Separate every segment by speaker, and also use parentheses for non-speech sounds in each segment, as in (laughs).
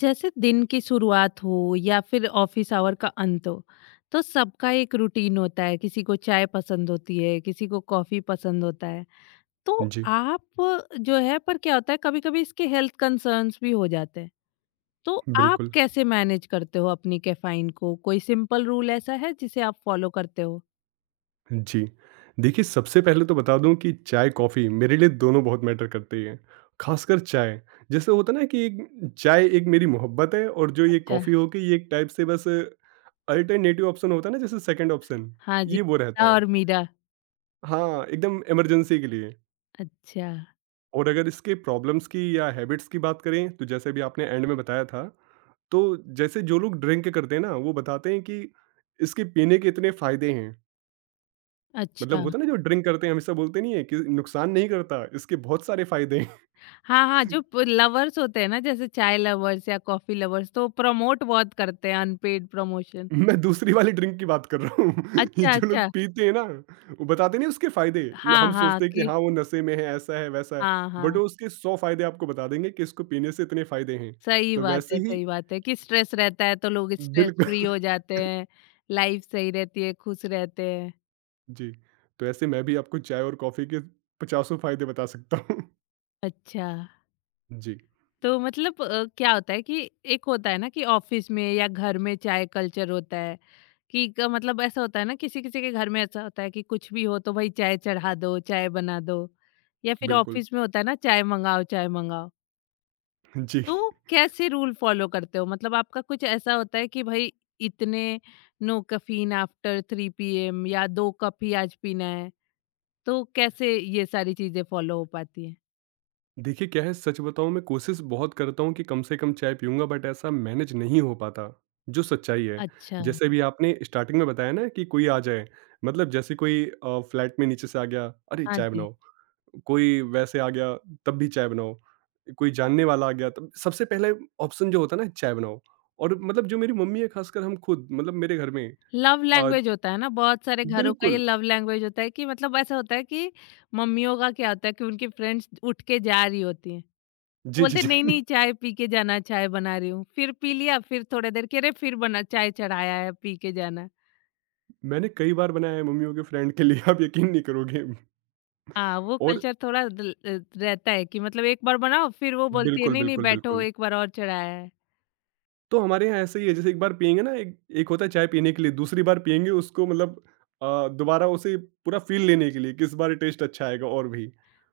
Speaker 1: जैसे दिन की शुरुआत हो या फिर ऑफिस आवर का अंत हो, तो सबका एक रूटीन होता है। किसी को चाय पसंद होती है, किसी को कॉफी पसंद होता है। तो
Speaker 2: जी,
Speaker 1: आप जो है पर क्या होता है, कभी कभी इसके हेल्थ कंसर्न्स भी हो जाते हैं। तो आप
Speaker 2: बिल्कुल।
Speaker 1: कैसे मैनेज करते हो अपनी कैफाइन को? कोई सिंपल रूल ऐसा है जिसे आप फॉलो करते हो?
Speaker 2: जी। देखिए, सबसे पहले तो बता दूँ कि चाय-कॉफ़ी मेरे लिए दोनों बहुत मैटर करती है। ख़ासकर चाय, जैसे होता है ना कि एक चाय एक मेरी मोहब्बत है, और जो ये
Speaker 1: अच्छा।
Speaker 2: कॉफ़ी हो गई ये एक टाइप से बस अल्टरनेटिव ऑप्शन होता है ना, जैसे सेकंड ऑप्शन,
Speaker 1: हाँ जी।
Speaker 2: ये वो रहता
Speaker 1: आदा
Speaker 2: है।
Speaker 1: और मीरा।
Speaker 2: हाँ, एकदम इमरजेंसी के लिए।
Speaker 1: अच्छा।
Speaker 2: और अगर इसके प्रॉब्लम्स की या हैबिट्स की बात करें, तो जैसे अभी आपने एंड में बताया था, तो जैसे जो लोग ड्रिंक करते हैं ना, वो बताते हैं कि इसके पीने के इतने फ़ायदे हैं। मतलब
Speaker 1: अच्छा।
Speaker 2: होता है ना, जो ड्रिंक करते हैं हमेशा बोलते नहीं है कि नुकसान नहीं करता, इसके बहुत सारे फायदे हैं।
Speaker 1: हाँ, हाँ, जो प लवर्स होते हैं ना, जैसे चाय लवर्स या कॉफ़ी लवर्स, तो प्रमोट बहुत करते हैं, अनपेड प्रमोशन।
Speaker 2: (laughs) मैं दूसरी वाली ड्रिंक की बात कर रहा हूँ। (laughs) ये
Speaker 1: अच्छा,
Speaker 2: जो लोग
Speaker 1: अच्छा।
Speaker 2: पीते हैं ना, वो बताते नहीं उसके फायदे
Speaker 1: हाँ,
Speaker 2: हम
Speaker 1: हाँ,
Speaker 2: सोचते हैं कि
Speaker 1: कि
Speaker 2: हाँ वो नशे में है, ऐसा है वैसा है,
Speaker 1: हाँ,
Speaker 2: बट
Speaker 1: हाँ,
Speaker 2: वो उसके 100 फायदे आपको बता देंगे कि इसको पीने से इतने फायदे हैं।
Speaker 1: सही
Speaker 2: तो
Speaker 1: बात
Speaker 2: वैसे
Speaker 1: है,
Speaker 2: ही
Speaker 1: सही बात है। कि स्ट्रेस रहता है तो लोग स्ट्रेस
Speaker 2: बिल्कुल।
Speaker 1: फ्री
Speaker 2: (laughs)
Speaker 1: हो जाते हैं, लाइफ सही रहती है, खुश रहते हैं।
Speaker 2: जी। तो ऐसे मैं भी आपको चाय और कॉफी के पचासों फायदे बता सकता हूँ। (laughs)
Speaker 1: अच्छा।
Speaker 2: जी।
Speaker 1: तो मतलब क्या होता है कि एक होता है ना कि ऑफिस में या घर में चाय कल्चर होता है। मतलब ऐसा होता है ना, किसी किसी के घर में ऐसा होता है कि कुछ भी हो तो भाई चाय चढ़ा दो, चाय बना दो। या फिर
Speaker 2: बिल्कुल।
Speaker 1: ऑफिस में होता है ना, चाय मंगाओ, चाय मंगाओ।
Speaker 2: जी।
Speaker 1: तो कैसे रूल फॉलो करते हो? मतलब आपका कुछ ऐसा होता है कि भाई इतने no caffeine after three PM या दो कप ही आज पीना है? तो कैसे ये सारी चीजें फॉलो हो पाती है?
Speaker 2: देखिए क्या है, सच बताऊँ मैं कोशिश बहुत करता हूँ कि कम से कम चाय पीऊँगा, बट ऐसा मैनेज नहीं हो पाता, जो सच्चाई है।
Speaker 1: अच्छा।
Speaker 2: जैसे भी आपने स्टार्टिंग में बताया ना कि कोई आ जाए, मतलब जैसे कोई फ्लैट में नीचे से आ गया, अरे
Speaker 1: हाँ
Speaker 2: चाय
Speaker 1: जी।
Speaker 2: बनाओ। कोई वैसे आ गया तब भी चाय बनाओ। कोई जानने वाला आ गया तब सबसे पहले ऑप्शन जो होता है ना, चाय बनाओ। और मतलब जो मेरी मम्मी है, खासकर हम खुद, मतलब मेरे घर में
Speaker 1: लव
Speaker 2: अ,
Speaker 1: लैंग्वेज होता है ना, बहुत सारे घरों का ये
Speaker 2: बिल्कुल,
Speaker 1: लव लैंग्वेज होता है कि मतलब ऐसा होता है कि मम्मियों का क्या होता है कि उनकी फ्रेंड्स उठ के जा रही होती हैं, तो
Speaker 2: जी, जी,
Speaker 1: बोलते
Speaker 2: जी।
Speaker 1: नहीं
Speaker 2: (laughs)
Speaker 1: नहीं, चाय पी के जाना, चाय बना रही हूँ। फिर पी लिया, फिर थोड़ी देर के, अरे फिर बना, चाय चढ़ाया है, पी के जाना।
Speaker 2: मैंने कई बार बनाया है मम्मियों के फ्रेंड के लिए, आप यकीन नहीं करोगे।
Speaker 1: हाँ, वो
Speaker 2: और
Speaker 1: कल्चर थोड़ा रहता है कि मतलब एक बार बनाओ, फिर वो बोलती है
Speaker 2: बिल्कुल,
Speaker 1: नहीं नहीं
Speaker 2: बिल्कुल,
Speaker 1: बैठो,
Speaker 2: बिल्कुल।
Speaker 1: एक बार और चढ़ाया है।
Speaker 2: तो हमारे यहाँ ऐसा ही है, जैसे एक बार पिएँगे ना, एक एक होता है चाय पीने के लिए, दूसरी बार पिएँगे उसको, मतलब दोबारा उसे पूरा फ़ील लेने के लिए कि इस बार टेस्ट अच्छा आएगा और भी।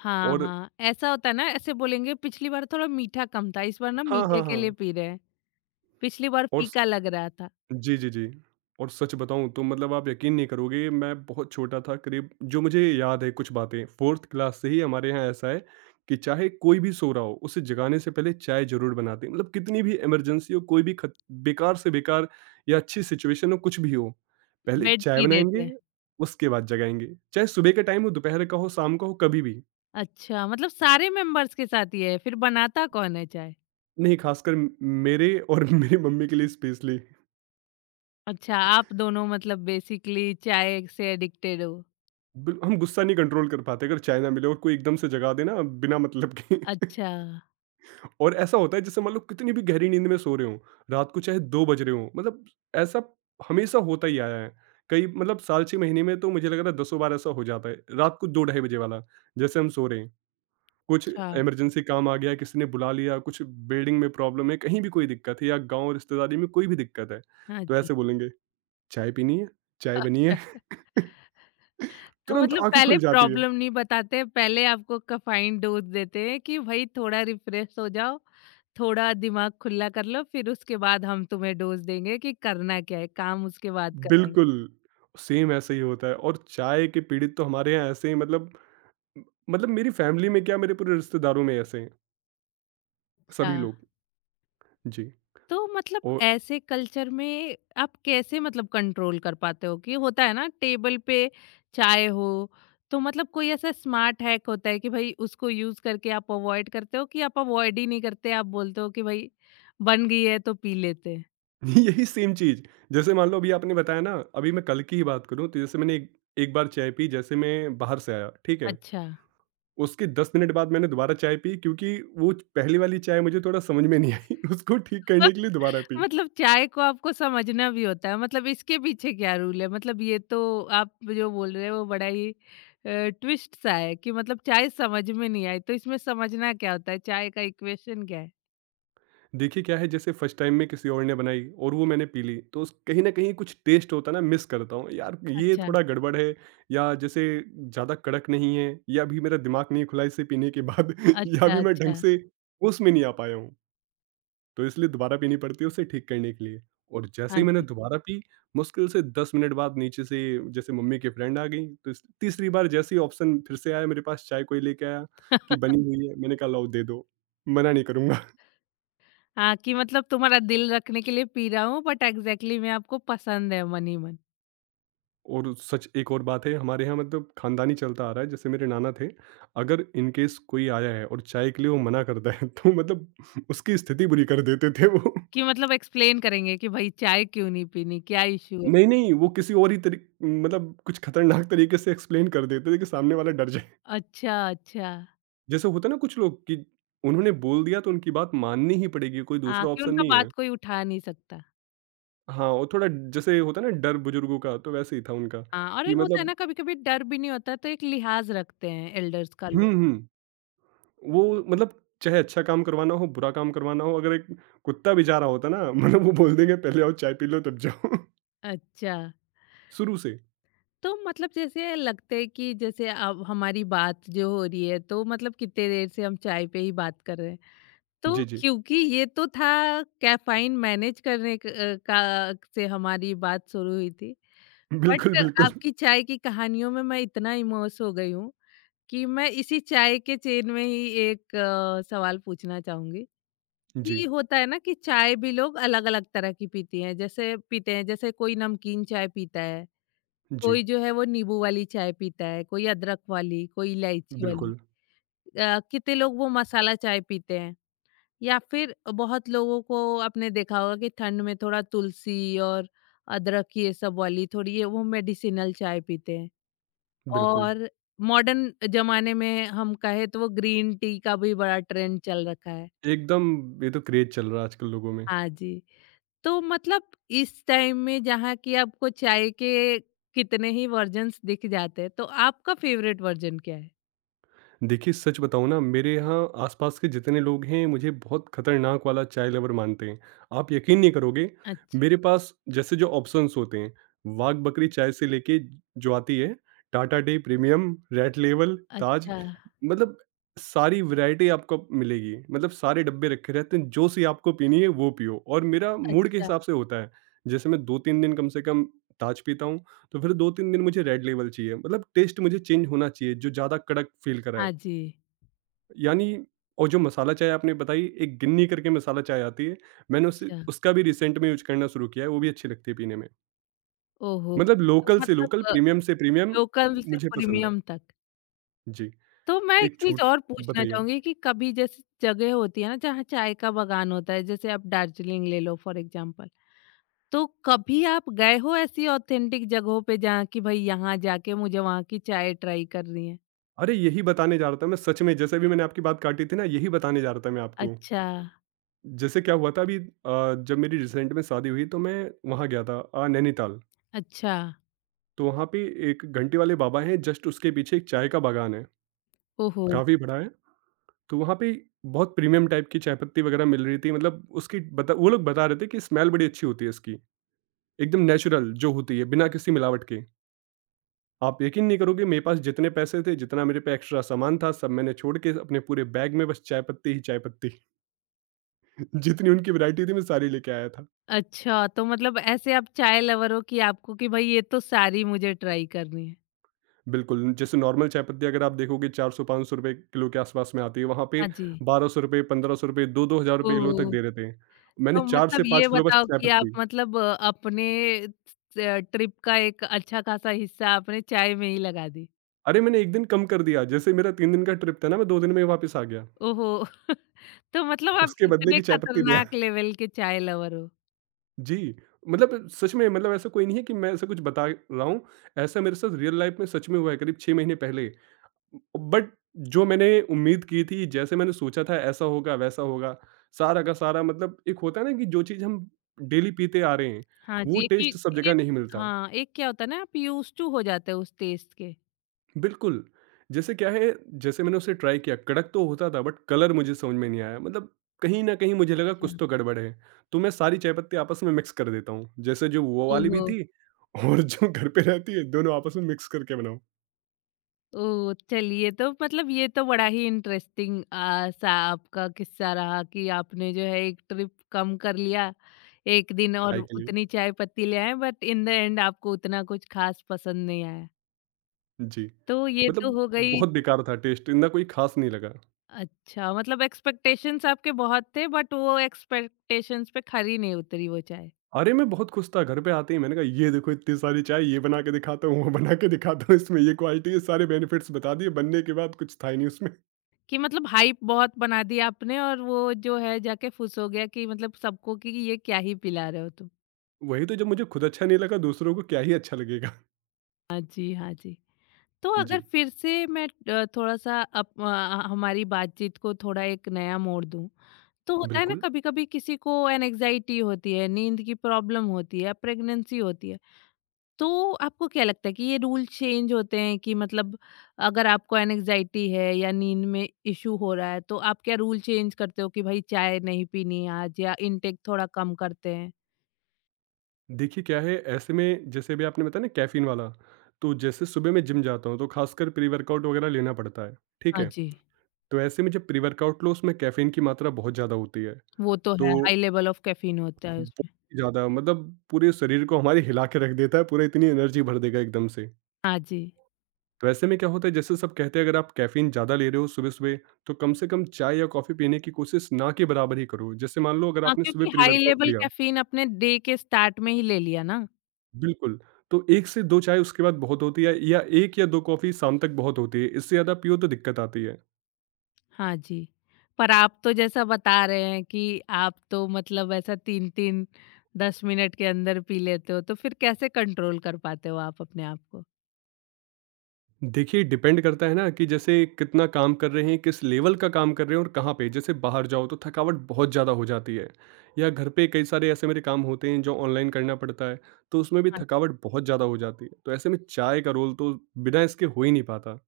Speaker 1: हाँ
Speaker 2: और
Speaker 1: हाँ, ऐसा होता है ना। ऐसे बोलेंगे पिछली बार थोड़ा मीठा कम था, इस बार ना
Speaker 2: हाँ, हाँ,
Speaker 1: मीठे के लिए
Speaker 2: हाँ।
Speaker 1: पी रहे हैं, पिछली बार
Speaker 2: और स
Speaker 1: फीका लग रहा था।
Speaker 2: जी, जी, जी। और सच बताऊँ तो मतलब आप यकीन नहीं करोगे, मैं बहुत छोटा था करीब, जो मुझे याद है कुछ बातें 4th क्लास से ही हमारे यहाँ ऐसा है कि चाहे कोई भी सो रहा हो, उसे जगाने से पहले चाय ज़रूर बनाते हैं। मतलब कितनी भी इमरजेंसी हो, कोई भी खत बेकार से बेकार या अच्छी सिचुएशन हो, कुछ भी हो, पहले
Speaker 1: बेड
Speaker 2: चाय
Speaker 1: टी देते
Speaker 2: बनाएँगे,
Speaker 1: हैं।
Speaker 2: उसके बाद जगाएँगे। चाहे सुबह का टाइम हो, दोपहर का हो, शाम का हो, कभी भी।
Speaker 1: अच्छा, मतलब सारे मेंबर्स के साथ ये है? फिर बनाता कौन है चाय?
Speaker 2: नहीं, खासकर म मेरे और (laughs) मेरी मम्मी के लिए स्पेशली।
Speaker 1: अच्छा, आप दोनों मतलब बेसिकली चाय से एडिक्टेड हो।
Speaker 2: बिल हम गुस्सा नहीं कंट्रोल कर पाते अगर चाय ना मिले और कोई एकदम से जगा देना बिना मतलब के।
Speaker 1: अच्छा,
Speaker 2: (laughs) और ऐसा होता है जैसे मान लो कितनी भी गहरी नींद में सो रहे हो, रात को चाहे 2 बज रहे हो, मतलब ऐसा हमेशा होता ही आया है। कई मतलब साल 6 महीने में तो मुझे लग रहा है दसों बार ऐसा हो जाता है, रात को दो ढाई बजे वाला, जैसे हम सो रहे हैं, कुछ
Speaker 1: अच्छा।
Speaker 2: इमरजेंसी काम आ गया, किसी ने बुला लिया, कुछ बिल्डिंग में प्रॉब्लम है, कहीं भी कोई दिक्कत है, या गांव रिश्तेदारी में कोई भी दिक्कत है,
Speaker 1: हाँ
Speaker 2: तो
Speaker 1: जी।
Speaker 2: ऐसे बोलेंगे चाय पीनी है, चाय बनी
Speaker 1: (laughs) अच्छा।
Speaker 2: है। (laughs)
Speaker 1: तो
Speaker 2: तुरंत
Speaker 1: मतलब
Speaker 2: आंखें खुल
Speaker 1: पहले
Speaker 2: जाती है।
Speaker 1: प्रॉब्लम नहीं बताते, पहले आपको कैफ़ीन डोज़ देते हैं कि भई थोड़ा रिफ्रेश हो जाओ, थोड़ा दिमाग खुला कर लो, फिर उसके बाद हम तुम्हें डोज़ देंगे कि करना क्या है, काम उसके बाद
Speaker 2: बिल्कुल,
Speaker 1: कराएँगे।
Speaker 2: सेम ऐसा ही होता है। और चाय के पीड़ित तो हमारे यहाँ ऐसे ही, मतलब मतलब मेरी फैमिली में क्या, मेरे पूरे रिश्तेदारों में ऐसे हैं,
Speaker 1: अच्छा।
Speaker 2: सभी लोग। जी,
Speaker 1: तो मतलब
Speaker 2: और
Speaker 1: ऐसे कल्चर में आप कैसे मतलब कंट्रोल कर पाते हो? कि होता है ना टेबल पे चाय हो, तो मतलब कोई ऐसा स्मार्ट हैक होता है कि भाई उसको यूज करके आप अवॉइड करते हो? कि आप अवॉइड ही नहीं करते, आप बोलते हो कि भाई बन गई है तो पी लेते हैं?
Speaker 2: (laughs) यही सेम चीज़, जैसे मान लो अभी आपने बताया ना, अभी मैं कल की ही बात करूँ, तो जैसे मैंने एक एक बार चाय पी, जैसे मैं बाहर से आया, ठीक है?
Speaker 1: अच्छा।
Speaker 2: उसके 10 मिनट बाद मैंने दोबारा चाय पी, क्योंकि वो पहली वाली चाय मुझे थोड़ा समझ में नहीं आई, (laughs) उसको ठीक करने
Speaker 1: (laughs)
Speaker 2: के लिए दोबारा पी।
Speaker 1: मतलब चाय को आपको समझना भी होता है, मतलब इसके पीछे क्या रूल है? मतलब ये तो आप जो बोल रहे हो वो बड़ा ही ट्विस्ट सा है कि मतलब चाय समझ में नहीं आई, तो इसमें समझना क्या होता है, चाय का इक्वेशन क्या है?
Speaker 2: देखिए क्या है, जैसे फर्स्ट टाइम में किसी और ने बनाई और वो मैंने पी ली तो कहीं ना कहीं कुछ टेस्ट होता है ना, मिस करता हूँ, यार ये
Speaker 1: अच्छा,
Speaker 2: थोड़ा गड़बड़ है, या जैसे ज़्यादा कड़क नहीं है, या भी मेरा दिमाग नहीं खुला इसे पीने के बाद, (laughs) या
Speaker 1: अच्छा,
Speaker 2: भी मैं ढंग
Speaker 1: अच्छा।
Speaker 2: से उसमें नहीं आ पाया हूँ, तो इसलिए दोबारा पीनी पड़ती है उसे ठीक करने के लिए। और जैसे
Speaker 1: हाँ
Speaker 2: ही मैंने
Speaker 1: जी।
Speaker 2: दोबारा पी, मुश्किल से 10 मिनट बाद नीचे से जैसे मम्मी के फ्रेंड आ गई तो तीसरी बार जैसे ही ऑप्शन फिर से आया मेरे पास, चाय कोई लेके आया कि बनी हुई है, मैंने कहा लाओ दे दो, मना नहीं करूंगा।
Speaker 1: हाँ, कि मतलब तुम्हारा दिल रखने के लिए पी रहा हूँ बट एग्ज़ैक्टली मैं आपको पसंद है मन ही मन।
Speaker 2: और सच एक और बात है, हमारे यहाँ मतलब खानदानी चलता आ रहा है, जैसे मेरे नाना थे, अगर इन केस कोई आया है और चाय के लिए वो मना करता है, तो मतलब उसकी स्थिति बुरी कर देते थे वो।
Speaker 1: कि मतलब एक्सप्लेन करेंगे कि भाई चाय क्यों नहीं पीनी? क्या इश्यू है?
Speaker 2: नहीं नहीं, वो किसी और ही तरी मतलब कुछ खतरनाक तरीके से एक्सप्लेन कर देते थे कि सामने वाला डर जाए।
Speaker 1: अच्छा, अच्छा।
Speaker 2: जैसे होता है ना कुछ लोग कि उन्होंने बोल दिया तो उनकी बात माननी ही पड़ेगी, कोई
Speaker 1: हाँ,
Speaker 2: दूसरा
Speaker 1: कि
Speaker 2: ऑप्शन
Speaker 1: उनका
Speaker 2: नहीं है।
Speaker 1: बात कोई उठा नहीं सकता।
Speaker 2: हाँ, और थोड़ा जैसे होता है ना डर बुजुर्गों का, तो वैसे ही था उनका,
Speaker 1: हाँ, और ये
Speaker 2: कि
Speaker 1: होता है
Speaker 2: मतलब
Speaker 1: ना कभी-कभी डर भी नहीं होता, तो एक लिहाज़ रखते हैं एल्डर्स का
Speaker 2: हम्म
Speaker 1: लोग।
Speaker 2: हम्म वो मतलब चाहे अच्छा काम करवाना हो, बुरा काम करवाना हो, अगर एक कुत्ता भी जा रहा होता ना, (laughs) मतलब वो बोल देंगे, "पहले आओ चाय पी लो तब जाओ।" (laughs)
Speaker 1: अच्छा,
Speaker 2: शुरू से।
Speaker 1: तो मतलब जैसे लगता है कि जैसे अब हमारी बात जो हो रही है, तो मतलब कितने देर से हम चाय पे ही बात कर रहे हैं। तो
Speaker 2: जी, जी।
Speaker 1: क्योंकि ये तो था कैफ़ीन मैनेज करने का से हमारी बात शुरू हुई थी।
Speaker 2: बिल्कुल,
Speaker 1: बट
Speaker 2: बिल्कुल।
Speaker 1: आपकी चाय की कहानियों में मैं इतना इमोस हो गई हूँ कि मैं इसी चाय के चेन में ही एक सवाल पूछना चाहूँगी।
Speaker 2: जी,
Speaker 1: कि होता है ना कि चाय भी लोग अलग-अलग तरह की पीती हैं। जैसे पीते हैं, जैसे कोई नमकीन चाय पीता है,
Speaker 2: जी।
Speaker 1: कोई जो है वो नींबू वाली चाय पीता है, कोई अदरक वाली, कोई इलायची वाली।
Speaker 2: बिल्कुल,
Speaker 1: कितने लोग वो मसाला चाय पीते हैं। या फिर बहुत लोगों को आपने देखा होगा कि ठंड में थोड़ा तुलसी और अदरक ये सब वाली थोड़ी ये वो मेडिसिनल चाय पीते हैं।
Speaker 2: बिल्कुल।
Speaker 1: और मॉडर्न जमाने में हम कहे तो वो ग्रीन टी का भी बड़ा ट्रेंड चल रखा है।
Speaker 2: एकदम ये तो क्रेज़ चल रहा है आजकल लोगों में।
Speaker 1: हाँ जी। तो मतलब इस टाइम में जहाँ कि आपको चाय के कितने ही वर्जन्स दिख जाते हैं, तो आपका फेवरेट वर्जन क्या है?
Speaker 2: देखिए सच बताऊँ ना, मेरे यहाँ आसपास के जितने लोग हैं मुझे बहुत खतरनाक वाला चाय लवर मानते हैं। आप यकीन नहीं करोगे,
Speaker 1: अच्छा।
Speaker 2: मेरे पास जैसे जो ऑप्शंस होते हैं, वाघ बकरी चाय से लेके जो आती है, Tata tea, premium, red label, Taj,
Speaker 1: अच्छा।
Speaker 2: मतलब सारी वैरायटी आपको मिलेगी। मतलब सारे डब्बे रखे रहते हैं, जो सी आपको पीनी है वो पियो, और मेरा मूड के
Speaker 1: अच्छा।
Speaker 2: हिसाब से होता है। जैसे मैं 2-3 दिन कम से कम ताज पीता हूँ, तो फिर 2-3 दिन मुझे रेड लेबल चाहिए। मतलब टेस्ट मुझे चेंज होना चाहिए जो ज़्यादा कड़क फ़ील कराए।
Speaker 1: हाँ जी।
Speaker 2: यानी और जो मसाला चाय आपने बताई, एक गिन्नी करके मसाला चाय आती है, मैंने उसे
Speaker 1: अच्छा।
Speaker 2: उसका भी रिसेंट में यूज़ करना शुरू किया है, वो भी अच्छी लगती है पीने में।
Speaker 1: ओहो!
Speaker 2: मतलब
Speaker 1: तब तो
Speaker 2: लोकल से लोकल,
Speaker 1: मतलब
Speaker 2: प्रीमियम से प्रीमियम
Speaker 1: लोकल से
Speaker 2: मुझे पसंद है।
Speaker 1: प्रीमियम तक।
Speaker 2: जी,
Speaker 1: तो मैं एक
Speaker 2: एक
Speaker 1: चीज़
Speaker 2: छोट
Speaker 1: और पूछना
Speaker 2: बताइए।
Speaker 1: चाहूँगी कि कभी जैसे जगह होती है ना जहाँ चाय का बागान होता है, जैसे आप दार्जिलिंग ले लो फॉर एग्ज़ाम्पल। तो कभी आप गए हो ऐसी ऑथेंटिक जगहों पे जहाँ कि भई यहाँ जाके मुझे वहाँ की चाय ट्राई करनी है?
Speaker 2: अरे! यही बताने जा रहा था मैं सच में, जैसे अभी मैंने आपकी बात काटी थी ना, यही बताने जा रहा था मैं आपको।
Speaker 1: अच्छा,
Speaker 2: जैसे क्या हुआ था अभी जब मेरी रिसेंट में शादी हुई, तो मैं वहाँ गया था नैनीताल।
Speaker 1: अच्छा।
Speaker 2: तो वहाँ पे एक घंटी वाले बाबा हैं, जस्ट उसके पीछे एक चाय का बागान है,
Speaker 1: ओहो!
Speaker 2: काफ़ी बड़ा है। तो वहाँ पे बहुत प्रीमियम टाइप की चाय पत्ती वगैरह मिल रही थी, मतलब उसकी बता वो लोग बता रहे थे कि स्मेल बड़ी अच्छी होती है इसकी, एकदम नेचुरल जो होती है बिना किसी मिलावट के। आप यकीन नहीं करोगे, मेरे पास जितने पैसे थे, जितना मेरे पे एक्स्ट्रा सामान था, सब मैंने छोड़ के अपने पूरे बैग में बस चाय पत्ती ही चाय पत्ती। (laughs) जितनी उनकी वैरायटी थी मैं सारी लेके आया था।
Speaker 1: अच्छा, तो मतलब ऐसे आप चाय लवर हो कि आपको कि भई ये तो सारी मुझे ट्राई करनी है।
Speaker 2: बिल्कुल, जैसे नॉर्मल चाय पत्ती अगर आप देखोगे, 400-500 रुपये किलो के आसपास में आती है, वहाँ पे
Speaker 1: हाँ जी।
Speaker 2: 1200 रुपये 1500 रुपये 2000-2000 रुपये किलो तक
Speaker 1: ओह!
Speaker 2: दे रहे थे। मैंने
Speaker 1: तो
Speaker 2: चार से
Speaker 1: मतलब ये
Speaker 2: पाँच किलो बस
Speaker 1: बताओ
Speaker 2: चाय
Speaker 1: कि आप
Speaker 2: पत्ती।
Speaker 1: मतलब अपने ट्रिप का एक अच्छा खासा हिस्सा आपने चाय में ही लगा दी।
Speaker 2: अरे! मैंने 1 दिन कम कर दिया, जैसे मेरा 3 दिन का ट्रिप था ना, मैं 2 दिन में ही वापस आ गया।
Speaker 1: ओहो! (laughs) तो मतलब आप
Speaker 2: उसके बदले
Speaker 1: इतने
Speaker 2: की चाय पत्ती दिया।
Speaker 1: खतरनाक लेवल के चाय लवर हो।
Speaker 2: जी, मतलब सच में, मतलब ऐसा कोई नहीं है कि मैं ऐसा कुछ बता रहा हूँ, ऐसा मेरे साथ रियल लाइफ में सच में हुआ है करीब 6 महीने पहले। बट जो मैंने उम्मीद की थी, जैसे मैंने सोचा था ऐसा होगा, वैसा होगा, सारा का सारा, मतलब एक होता है ना कि जो चीज़ हम डेली पीते आ रहे हैं,
Speaker 1: हाँ
Speaker 2: वो
Speaker 1: जी, कि
Speaker 2: टेस्ट सब जगह
Speaker 1: टेस्ट
Speaker 2: नहीं मिलता।
Speaker 1: हाँ, एक क्या होता है ना आप यूज़्ड टू हो जाते हो उस टेस्ट के।
Speaker 2: बिल्कुल, जैसे क्या है, जैसे मैंने उसे ट्राई किया, कड़क तो होता था बट कलर मुझे समझ में नहीं आया, मतलब कहीं न कहीं मुझे लगा कुछ
Speaker 1: अच्छा।
Speaker 2: तो गड़बड़ है, तो मैं सारी चाय पत्ती आपस में मिक्स कर देता हूँ, जैसे जो वो वाली भी
Speaker 1: ओहो!
Speaker 2: थी, (laughs) और जो घर पे रहती है, दोनों आपस में मिक्स करके बनाओ
Speaker 1: ओह! चलिए, तो मतलब ये तो बड़ा ही इंटरेस्टिंग सा आपका किस्सा रहा कि आपने जो है एक ट्रिप कम कर लिया, 1 दिन और
Speaker 2: चाय के लिए।
Speaker 1: उतनी चाय पत्ती ले आए बट इन द एंड आपको उतना कुछ खास पसंद नहीं आया।
Speaker 2: जी,
Speaker 1: तो ये तो
Speaker 2: मतलब
Speaker 1: हो गई।
Speaker 2: बहुत बेकार था टेस्ट, इतना कोई ख़ास नहीं लगा।
Speaker 1: अच्छा, मतलब एक्सपेक्टेशंस आपके बहुत थे बट वो एक्सपेक्टेशंस पे खरी नहीं उतरी वो चाय।
Speaker 2: अरे! मैं बहुत खुश था, घर पे आते ही मैंने कहा ये देखो इतनी सारी चाय, ये बना के दिखाता हूँ, वो बना के दिखाता हूँ, इसमें ये क्वालिटी है, सारे बेनिफिट्स बता दिए, बनने के बाद कुछ था ही नहीं उसमें।
Speaker 1: कि मतलब हाइप बहुत बना दी आपने और वो जो है जाके फुस हो गया कि मतलब सबको कि ये क्या ही पिला रहे हो तुम।
Speaker 2: वही तो, जब मुझे खुद अच्छा नहीं लगा दूसरों को क्या ही अच्छा लगेगा।
Speaker 1: हाँ जी, हाँ जी। तो
Speaker 2: (laughs)
Speaker 1: अगर
Speaker 2: जी,
Speaker 1: फिर से मैं थोड़ा-सा हमारी बातचीत को थोड़ा एक नया मोड़ दूँ, तो होता है ना
Speaker 2: बिल्कुल।
Speaker 1: कभी-कभी किसी को एंग्जायटी होती है, नींद की प्रॉब्लम होती है, प्रेगनेंसी होती है। तो आपको क्या लगता है कि ये रूल चेंज होते हैं? कि मतलब अगर आपको एंग्जायटी है या नींद में इश्यू हो रहा है, तो आप क्या रूल चेंज करते हो कि भाई चाय नहीं पीनी आज या इनटेक थोड़ा कम करते हैं?
Speaker 2: देखिए क्या है ऐसे में, जैसे अभी आपने बताया ना कैफ़ीन वाला, तो जैसे सुबह मैं जिम जाता हूँ तो खासकर प्री-वर्कआउट वगैरह लेना पड़ता है, ठीक
Speaker 1: हाँ
Speaker 2: है?
Speaker 1: जी,
Speaker 2: तो ऐसे में जब प्री-वर्कआउट लो, उसमें कैफ़ीन की मात्रा बहुत ज़्यादा होती है,
Speaker 1: वो तो है, हाई
Speaker 2: तो
Speaker 1: लेवल ऑफ कैफ़ीन होता है
Speaker 2: बहुत
Speaker 1: उसमें।
Speaker 2: ही ज़्यादा मतलब पूरे शरीर को हमारे हिला के रख देता है, पूरा इतनी एनर्जी भर देगा एकदम से।
Speaker 1: हाँ जी।
Speaker 2: तो ऐसे में क्या होता है, जैसे सब कहते हैं अगर आप कैफ़ीन ज़्यादा ले रहे हो सुबह-सुबह, तो कम से कम चाय या कॉफ़ी पीने की कोशिश ना के बराबर ही करो। जैसे मान लो अगर
Speaker 1: हाँ,
Speaker 2: आपने सुबह
Speaker 1: क्योंकि हाई
Speaker 2: प्री-वर्कआउट
Speaker 1: लेवल
Speaker 2: लिया
Speaker 1: कैफ़ीन अपने डे के स्टार्ट में ही ले लिया ना।
Speaker 2: बिल्कुल, तो 1 से 2 चाय उसके बाद बहुत होती है, या 1 या 2 कॉफ़ी शाम तक बहुत होती है, इससे ज़्यादा पियो तो दिक्कत आती है।
Speaker 1: हाँ जी, पर आप तो जैसा बता रहे हैं कि आप तो मतलब ऐसा 3-3, 10 मिनट के अंदर पी लेते हो, तो फिर कैसे कंट्रोल कर पाते हो आप अपने आप को?
Speaker 2: देखिए डिपेंड करता है ना कि जैसे कितना काम कर रहे हैं, किस लेवल का काम कर रहे हैं और कहाँ पे। जैसे बाहर जाओ तो थकावट बहुत ज़्यादा हो जाती है, या घर पे कई सारे ऐसे मेरे काम होते हैं जो ऑनलाइन करना पड़ता है, तो उसमें भी थकावट बहुत ज़्यादा हो जाती है। तो ऐसे में चाय का रोल तो बिना इसके हो ही नहीं पाता।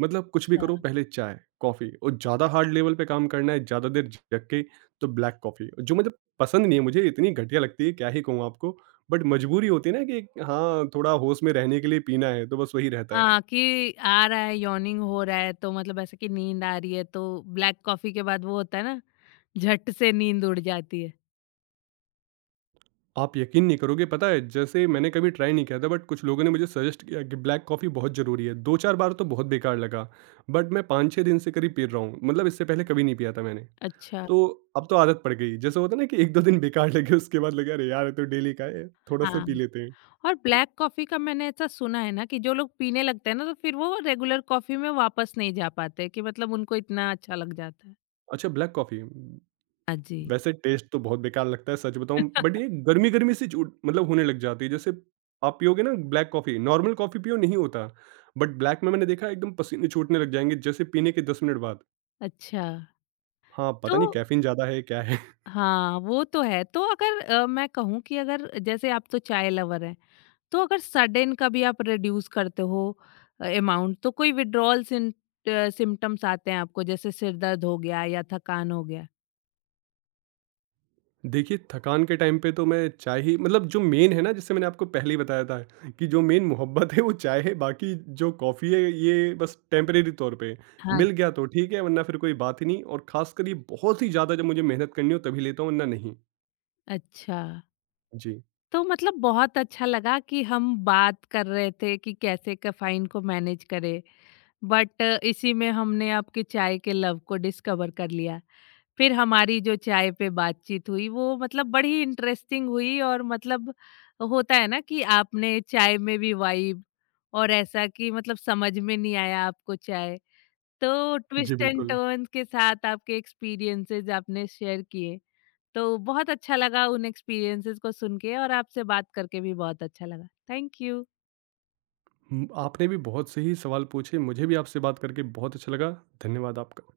Speaker 2: मतलब कुछ भी करो
Speaker 1: अच्छा।
Speaker 2: पहले चाय, कॉफ़ी, और ज़्यादा हार्ड लेवल पे काम करना है, ज़्यादा देर जग के तो ब्लैक कॉफ़ी जो मतलब पसंद नहीं है मुझे, इतनी घटिया लगती है क्या ही कहूँ आपको। बट मजबूरी होती है ना कि हाँ, थोड़ा होश में रहने के लिए पीना है तो बस वही रहता है।
Speaker 1: हाँ, कि आ रहा है, यॉर्निंग हो रहा है, तो मतलब ऐसा कि नींद आ रही है, तो ब्लैक कॉफ़ी के बाद वो होता है ना, झट से नींद उड़ जाती है।
Speaker 2: आप यकीन नहीं करोगे, पता है जैसे मैंने कभी ट्राई नहीं किया था, बट कुछ लोगों ने मुझे सजेस्ट किया कि ब्लैक कॉफ़ी बहुत ज़रूरी है, 2-4 बार तो बहुत बेकार लगा, बट मैं 5-6 दिन से करीब पी रहा हूँ, मतलब इससे पहले कभी नहीं पिया था मैंने।
Speaker 1: अच्छा,
Speaker 2: तो अब तो आदत पड़ गई। जैसे होता है ना कि 1-2 दिन बेकार लगे, उसके बाद लगे अरे यार! ये तो डेली का है, थोड़ा-सा
Speaker 1: हाँ।
Speaker 2: पी लेते हैं।
Speaker 1: और
Speaker 2: तो
Speaker 1: ब्लैक कॉफ़ी का मैंने ऐसा सुना है ना कि जो लोग पीने लगते हैं ना तो फिर वो रेगुलर कॉफ़ी में वापस नहीं जा पाते कि मतलब उनको इतना अच्छा लग जाता है।
Speaker 2: अच्छा, ब्लैक कॉफ़ी
Speaker 1: हाँ जी।
Speaker 2: वैसे टेस्ट तो बहुत बेकार लगता है सच बताऊँ, बट
Speaker 1: (laughs)
Speaker 2: ये गर्मी-गर्मी सी छूट मतलब होने लग जाती है। जैसे आप पियोगे ना ब्लैक कॉफ़ी, नॉर्मल कॉफ़ी पियो नहीं होता। बट ब्लैक में मैंने देखा एकदम पसीने छूटने लग जाएँगे जैसे पीने के 10 मिनट बाद।
Speaker 1: अच्छा,
Speaker 2: हाँ, पता
Speaker 1: तो
Speaker 2: नहीं कैफ़ीन ज़्यादा है, क्या है?
Speaker 1: हाँ, वो तो है। तो अगर मैं कहूँ कि अगर जैसे आप तो चाय लवर हैं, तो अगर सडन कभी आप रिड्यूस करते हो अमाउंट, तो कोई विथड्रॉल सिम्पटम्स आते हैं आपको जैसे सिर दर्द हो गया या थकान हो गया?
Speaker 2: देखिए, थकान के टाइम पे तो मैं चाय ही, मतलब जो मेन है ना, जैसे मैंने आपको पहले ही बताया था कि जो मेन मोहब्बत है वो चाय है, बाकी जो कॉफ़ी है ये बस टेम्परेरी तौर पे,
Speaker 1: हाँ। जी।
Speaker 2: मिल गया तो ठीक है वरना फिर कोई बात ही नहीं, और ख़ासकर ये बहुत ही ज़्यादा जब मुझे मेहनत करनी हो तभी लेता हूँ वरना नहीं।
Speaker 1: अच्छा।
Speaker 2: जी।
Speaker 1: तो मतलब बहुत अच्छा लगा कि हम बात कर रहे थे कि कैसे कैफाइन को मैनेज करें, बट इसी में हमने आपके चाय के लव को डिस्कवर कर लिया। फिर हमारी जो चाय पे बातचीत हुई वो मतलब बड़ी इंटरेस्टिंग हुई। और मतलब होता है ना कि आपने चाय में भी वाइब, और ऐसा कि मतलब समझ में नहीं आया आपको चाय, तो
Speaker 2: जी,
Speaker 1: ट्विस्ट एंड
Speaker 2: बिल्कुल।
Speaker 1: टर्न्स के साथ आपके एक्सपीरियंसेस आपने शेयर किए। तो बहुत अच्छा लगा उन एक्सपीरियंसेस को सुन के और आपसे बात करके भी बहुत अच्छा लगा। Thank you.
Speaker 2: हुँ, आपने भी बहुत सही सवाल पूछे, मुझे भी आपसे बात करके बहुत अच्छा लगा। धन्यवाद आपका।